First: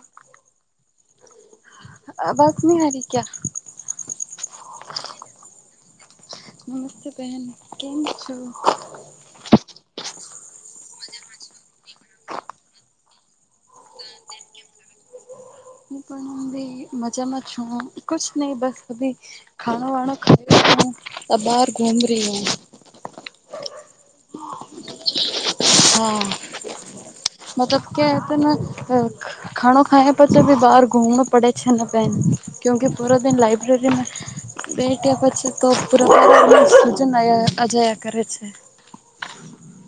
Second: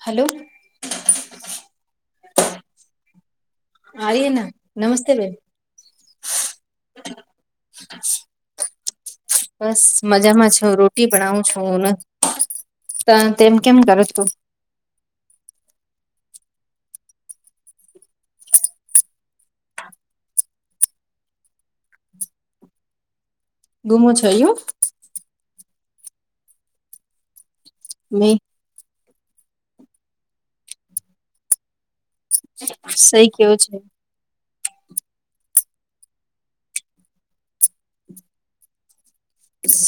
Hello બસની હરી ક્યા આઈના નમસ્તે બેન. નમસ્તે બેહેન કેમ છો? બસ મજામાં છુ રોટી બણાવું છું ને ત તેમ કેમ કરો છો? હું પણ ભી મજામાં છું કુછ નહી બસ અભી ખાણો વાણો ખાઈ બહાર ઘુમ રહી. ઘુમો છો યુ હા મતલબ મે કેને અ ખાણો ખાયા પર ત ભી બહાર ઘુમણો પડે અચ્છા ના પેન ક્યુક કે પૂરા સહી દીન કેવો છે લાઈબ્રેરીમાં બેેટ્યા પછી તો પૂરાજ અજયા કરે છે.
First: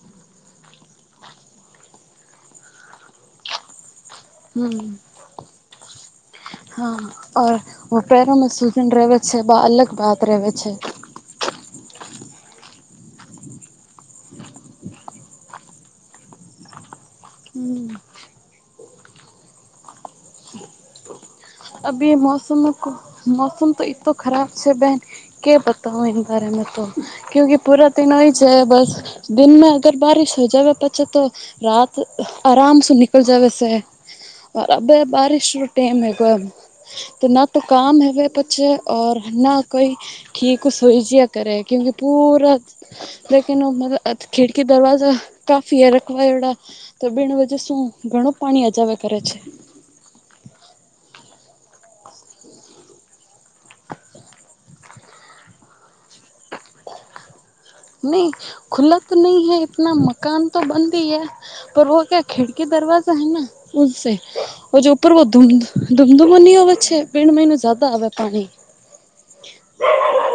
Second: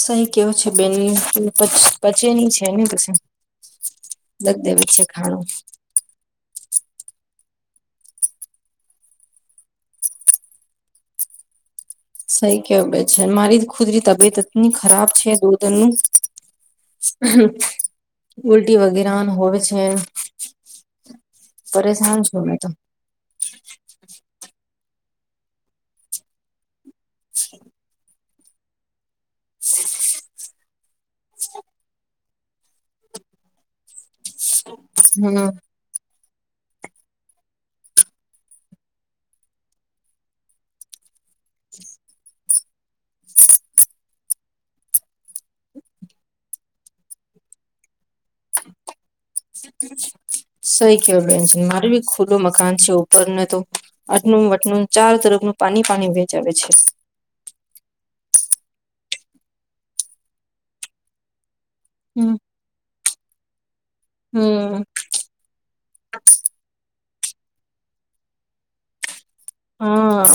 સહી કેવો છે બેન પ પચેની છે ને પછી લગ દેવે હમ છે ખાણું હા પેરોમાં સૂજન રહેવે છે બ અલગ બાત રહેવે છે. સહી કેવા છે મારી ખુદરી તબિયત એટની ખરાબ છે ગોધનનું હમ ઉલટી વગેરા હોવે છે. અભી પરેશાન છું મે મોસમ તો મોસમ તો એતો ખરાબ છે બહેન કે બતાવું એ બાર મે તો. ક્યો કે પુરા તે નય છે બસ દિન મે અગર બારિશ હો જવે પછે તો રાત આરામ સે નિકલ જવે સે. અબ હમ બારિશ ટાઈમ હ ગ [unintelligible] તો ના, તો કામ હવે પછી ઓર ના કોઈ. ઠીક, સ હોઈ જ કરે, ક્યુંકે પૂરા. લેકિન વો મેરા ખિડકી દરવાજા કાફી એ રખવેડા. તો બીણ વજેસુ શું ઘણું પાણી અજાવે કરે છે. સહી કેવાય બેન, મારું બી ખુલ્લું મકાન છે, ઉપરને તો. આટનું વટનું ચાર તરફનું પાણી પાણી વેચાવે છે. નહી ખુલા તો નહી હૈ, એતના મકાન તો બંધ હૈ. પર વો ક્યા હમ ખિડકી દરવાજા હૈ, સે હમ જો [inaudible] ઉપવ ધૂમ ધૂમધૂમો નહી હોવે છે વીણ મહિનું જદા આવે પાણી. [inaudible] હા,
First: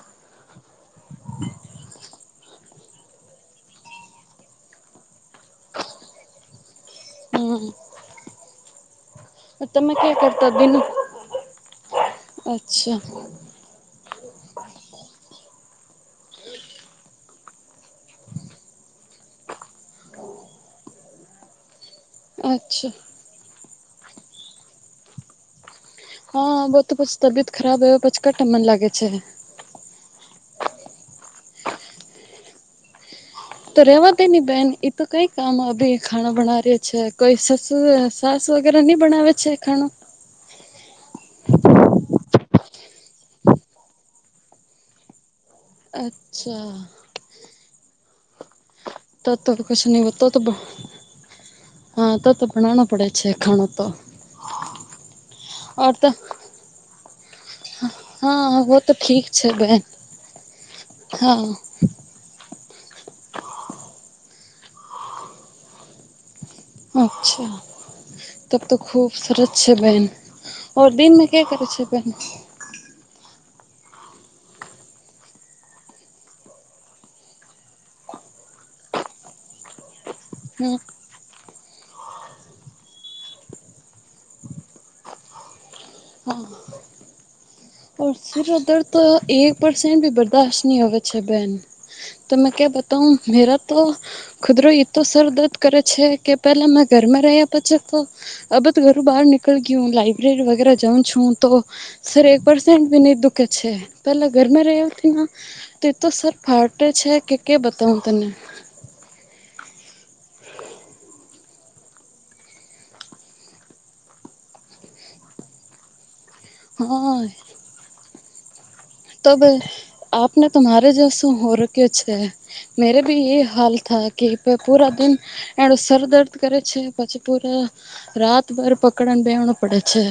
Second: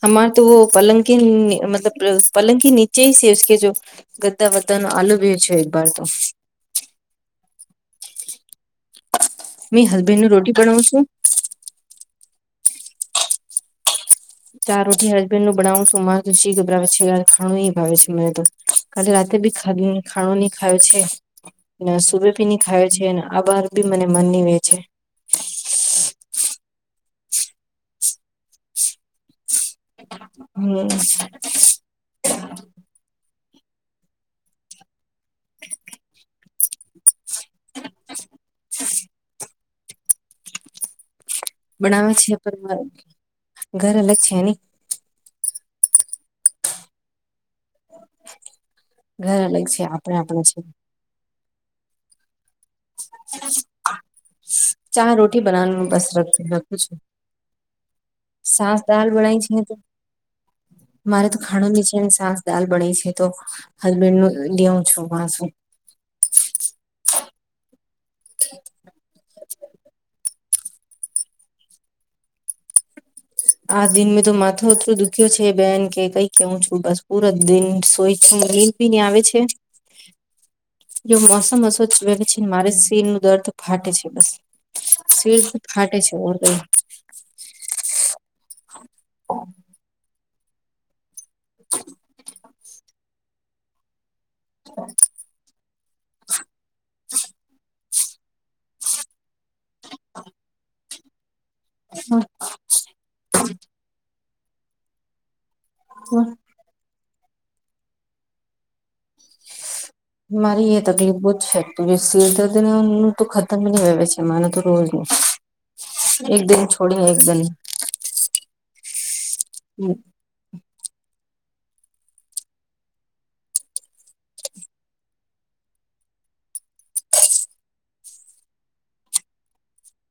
તમાર તો પલંગ કીન મતલબ પલંગ કી ની [unintelligible] ચ સસ કે જો ગદ્દા વદદા નો આલો વિયો છે એક વાર તો. [inaudible] હમ્મ. મેં તમે ક્યા હસબેન્ડ ન કરતા રોટી બિન બનાવું છું અચ્છા. [unintelligible] ચાર રોટી હસબન્ડનું બનાવું છું, મારે તો જી ગબરાવે છે, યાર. ખાણું નઈ ભાવે છે, મને તો કાલી રાતે બી ખાણ ખાણું નહી ખાયો છે, ને આજ સુબ સુુબે બી ની ખાયો અચ્છા છે ને, આ અબાર બી મને મન ની વે છે. હા, વાહ તો પછી તબિયત ખરાબ હ પ, છી કાંથી મન લાગે છે. હમ્મ. તો રેવા દે ની બેન, એતો કઈ કામ અભી ખાણા ભના રિયા છે. કોઈ સાસુ-સાસ વગેરે નહી બનાવે છે ખાણું. બનાવે છે, પણ ઘર નથી ની. અચ્છા. ઘર તતો અલગ કછ છે ન આપણે ત આપણે તો. [inaudible] છે હા, તો તો બનાવનો. ચાર રોટી બનાવવાનું ઓર તો બસું છે. હા વો સાસ તો દાળ ઠીક બણાય છે, તો બહેન મારે તો હા ખાણની છે સાસ. દાલ બણઇસે તો હસબેન્ડ નું લિઉં વાસું. અચ્છા, તબ તો ખૂબ સરસ છે બેહેન. ઓર દિનને કે કરે છે, બેન. [unintelligible] આ દિન મે તો માથો એટલો દુખ્યો છે બેન, કે કઈ કેવું છું, બસ પૂરા દિન સોય છું. ઊંઘ બી ની આવે છે. [unintelligible] જો મોસમ અસો પછીને, મારે શિર નું દર્દ તો ફાટે છે પસે. શિર ફાટે છે. હા ઓર સર મેં દર્દ તો એક પરસન્ટ બી બર્દાશત નહી હોવે. અચ્છા, બેન તો મે ક્યા બતાઉ મેરા તો. ખુદરો એતો સર દર્દ કરે છે કે, પેલામાં ઘરમાં રહ્યા પછ તો અબ તો ઘરૂ બહાર નીકળ ગઈ, હું લાાઈબ્રેરી વગેરે જાઉં છું, તો સર એક પરસેન્ટ બી ની દુખે છે, પેલા ઘર મેં રેયો તો સર ફા દુખે છે કે, કે બતાવ તને. મારી એ તકલીફ બહુ જ છે, સિરદર્દ તો ખતમ નહી વેવે છે, માને તો રોજ. એક દિન છોડી ને, એક હા દિન. તો બોલ. હમ્મ. આપને તો મારે જેશું હો રક્યું છે. મેરે ભી એ હાલ થા કે, પૂરા દિન. એડો સર દર્દ કરે છે, પછી પૂરા રાતભર પકડને બેવણો પડે છે.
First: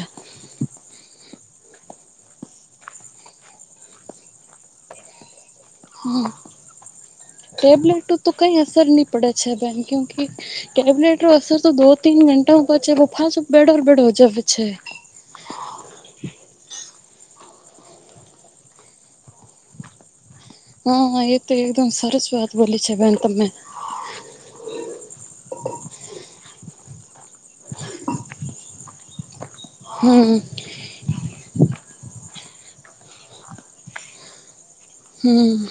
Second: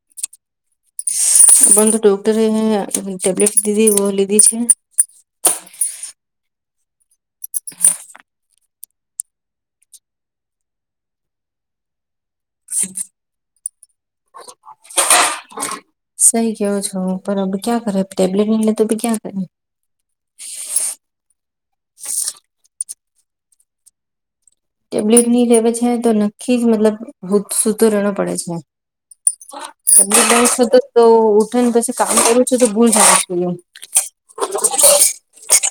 પણ તો ડોક્ટરે ટેબ્લેટ દીધી વો લીધી છે. હમ ટેબ્લેટ તો કઈ અસર નહી પડે છે બેન કયુંકી. ટેબ્લેટ રો તો અસર તો દો તીન ઘંટાઓ પાછે વો ફાસો બેડો ઉ બેડો હો જાવે છે. સઈ કેવો છો, પણ ક્યાં કરે ટેબલેટ ઈ લેતો ક્યાં કરે હા, એ તો એકદમ સરસ વાત બોલી છે, બેન તમે. ટેબ્લેટ ની લેવે છે, તો નક્કી જ મતલબ સૂતો રહેણો પડે છે. પંદર હમ દિવસ તો ઉઠીને પછી કામ કરું છું તો ભૂલ જાવ છે, એમ હમ્મ.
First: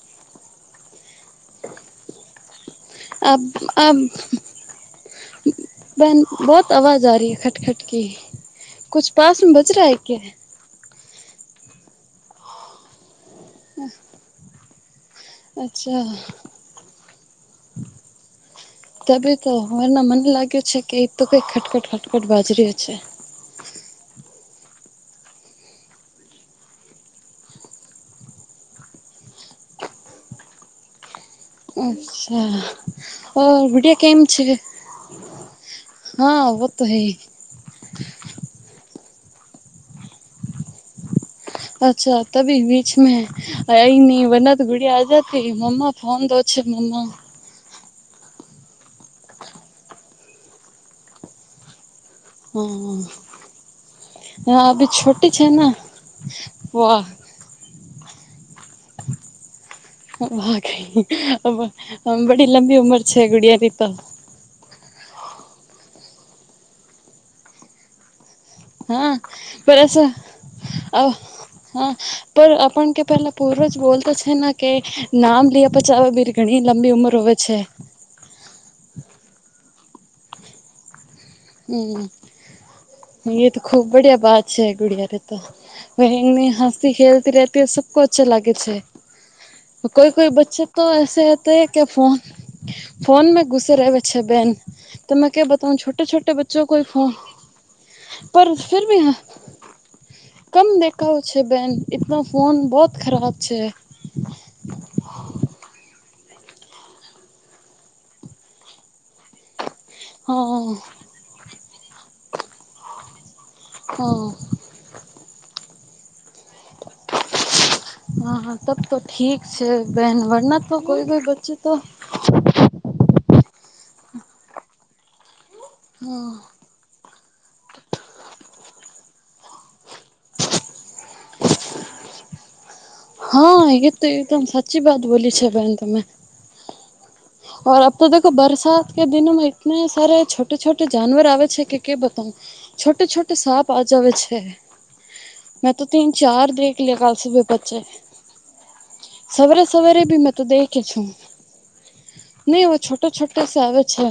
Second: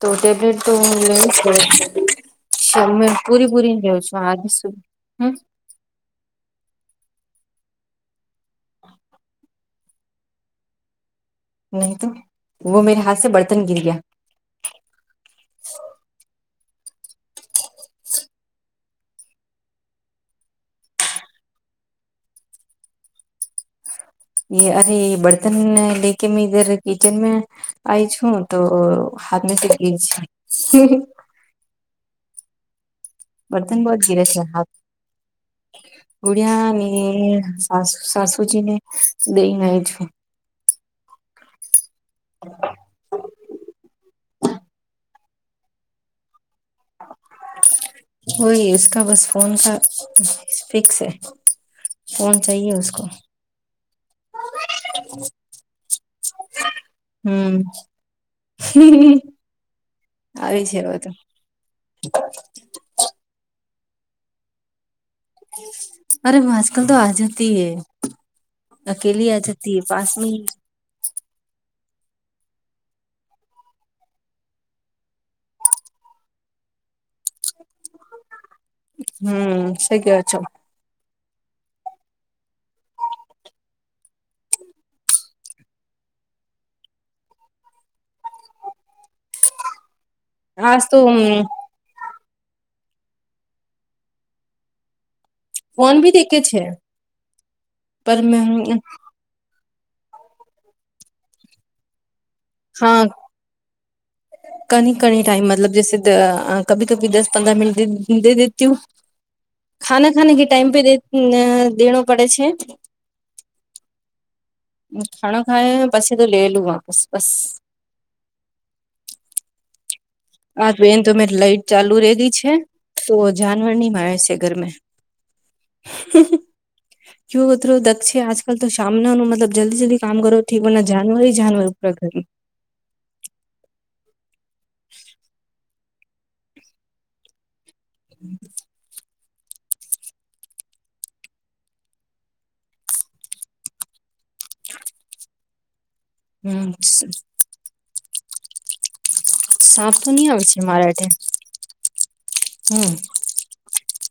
તો ટેબલેટ તો લે અબ પૂરે-પૂરી અબ લઉં છું આજ શું, હમ્મ. બહેન, બહુત આવાજ આ રહી હૈ ખટખટ કુછ પાસમાં બચ રહા હૈ ક્યા? નહી, તો વો મેરે હાથ સે બર્તન ગિર ગયા. અચ્છા. તબ તો અરના મને લાગ્યું છે કે એ તો કઈ ખટખટ ખટકટ બાજરી છે. અરે બર્તન લે કે મે ધર કીચન મે આઈ છું, તો હાથમાં ગઈ છે. અચ્છા. ઓર બર્તન બો ગુડિયા કેમ ગીરે છે, હા હા ગુડિયા વો તો અને હૈ. શસુજીને દઈ લય છું. અચ્છા, તભી વી [unintelligible] હા, ઇસકા બસ ફોન કા ફિક્સ હા, અભી છોટી છે ને હમ્મ. હમ્મ, આ ગઈ લંબી ઉમર છે ગુડિયાની તો. અરે હા, આજ કલ તો આ જતી હે. હા, અકેલી આ જતી હે પેલું છે પાસ મે અ હા, પણ આપણ કે પેલા પૂર્વજ બોલતા છે ને કે નામ લેય પછી બી ઘણી લંબી ઉંમર હોય છે. હમ્મ, સહી કહો છો. હમ્મ, એ તો ખુબ બડિયા બાત છે ગુડયા તો. એની હસતી ખેલતી રેતી સબકો અચ્છા લાગે છે. કોઈ-કોઈ બચ્ચે તો એસે હોતે હે કી ફોન મે ઘુસે રહતે હૈ બેન તો મેં કેમ બધાને ફોન ભી છૂટે-છૂટ દેખે છે બચ્ચો કો, પર ફિરભી કમ દેખાવ છો બેન. એકતો ફોન બહુત ખરાબ છે. કભી-કભી ટાઈમ મતલબ જ કભી કભી દસ પંદર દીન દે દેતી હું. ખાના ખાને કે હા ટાઈમ પે દેને પડે છે. હા. ખાણા ખાય પછી તો લેલું વાપસ બસ. હા, હા તબ તો ઠીક છે બેન. વરના હા, તો બેન કોઈ તો કોઈ મેં બચ્ચે લાઈટ તો ચાલુ રહી છે તો જાનવર નહી મારે છે ઘરમે. હમ્મ. કેવું દક્ષિણ છે આજ કલ તો સામનું મતલબ જલ્દી-જલ્દી કામ કરો. જાનવરી-જાનવર ઉપર ઘર હા, એ તો એકદમ સાચી વાત બોલી છે, બેન તમે. અબ તો દેખો બારસાદ કે દિનોમેં ઇતને સાર છોટ-છોટે જાનવર આવે છે, કે બતાવું. છોટે છોટે સાપ આ જાવે છે. મેં તો તીન-ચાર હમ દેખ લિયે સાપકે બચે. સાપ સવરે-સવરે તો બી નહી આવે મેતો છે દેખી મારા અઠે છુ. નહી, હવે હમ છોટા-છટા આવે છે.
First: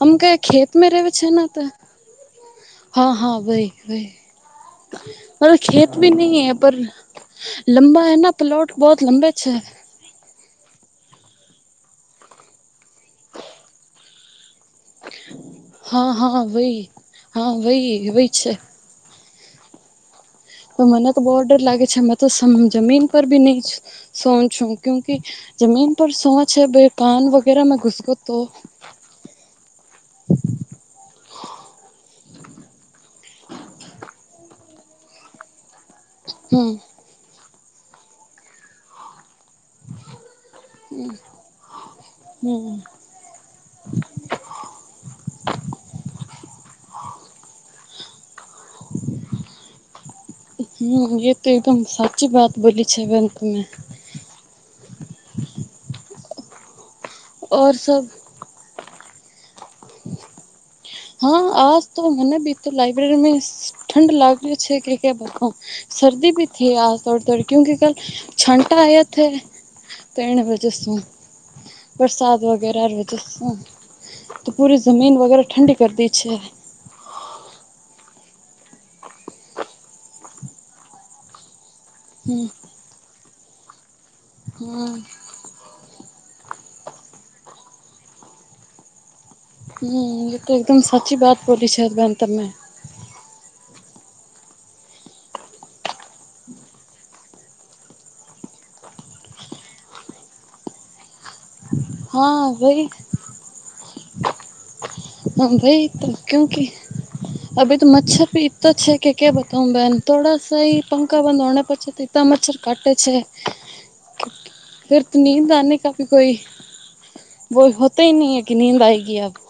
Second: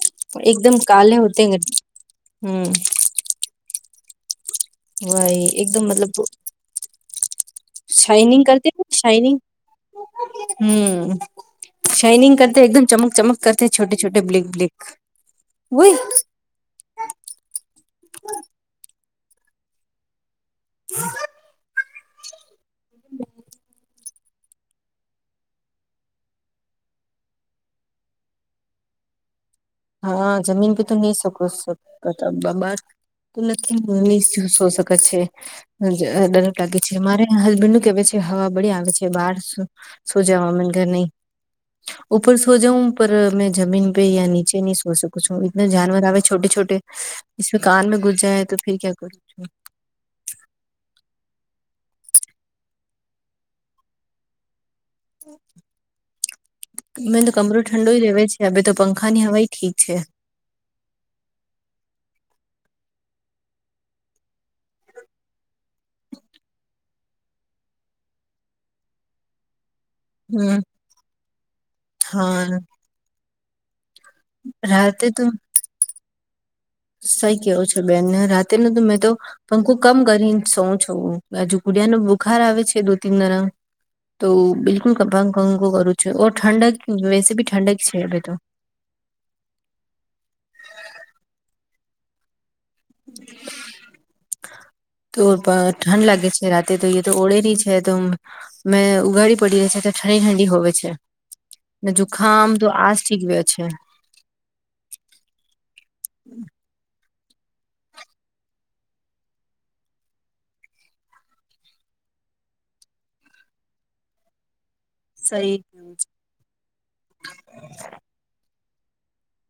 આમ ક એકદમ ખેતમાં રે કાલે છે હોતે ને તો હમ હા હા ભઈ ભઈ વાહી એકદમ મતલબ હે પર લંબા હે ના શાઇનિંગ પ્લોટ કરતીને બહુત લંબે શાઇનિગ છે હમ શાઇનિંગ કરતા એકદમ [inaudible] [inaudible] [inaudible] [inaudible] [inaudible] [unintelligible] હમ [unintelligible] [inaudible] હમ [inaudible] [inaudible] હમ્મ એ તો એકદમ સાચી વાત બોલી છે બેન તમે મેં તો કમરો ઓર ઠંડો સબ દેવે છે તો પંખા ની હવાઈ ઠીક છે. હા આજ તો મને બી તો લાઈબ્રેરીમાં ઠંડ લાગ્યું છે કે કે બધ હમ હા [inaudible] [inaudible] રાતે તો [inaudible] [inaudible] હમ [inaudible] હમ [inaudible] [inaudible] [inaudible] તો ઠંડ લાગે છે [unintelligible] [inaudible] હા વહી [inaudible] [unintelligible] [inaudible] સહી [inaudible] [inaudible]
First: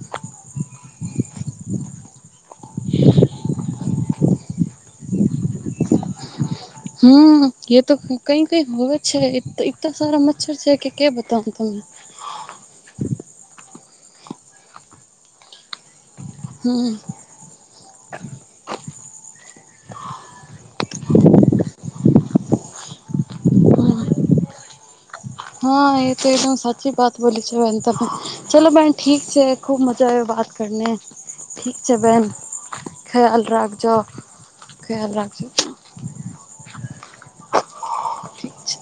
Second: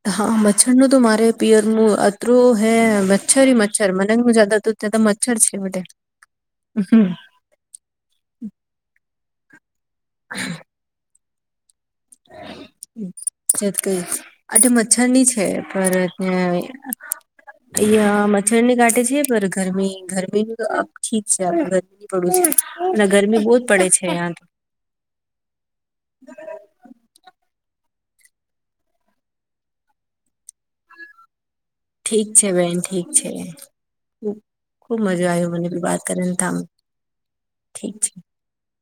[inaudible] [inaudible] હમ [inaudible] [unintelligible] [unintelligible] મચ્છર ની છે. [unintelligible] [unintelligible] હમ પડું છે અને ગરમી બહુ જ પડે છે અહીયા તો- - હા એ તો એકદમ સાચી વાત બોલી છે બેન તમે ચલો બેન ઠીક છે. ખૂબ મજા [inaudible] ઠીક છે. બેન ઠીક છે બેન ઠીક છે ખ્યાલ રાખજો ખુબ ખ્યાલ મજા રાખજો આવ્યો [inaudible] [unintelligible] ઠીક છે. ઠીક છે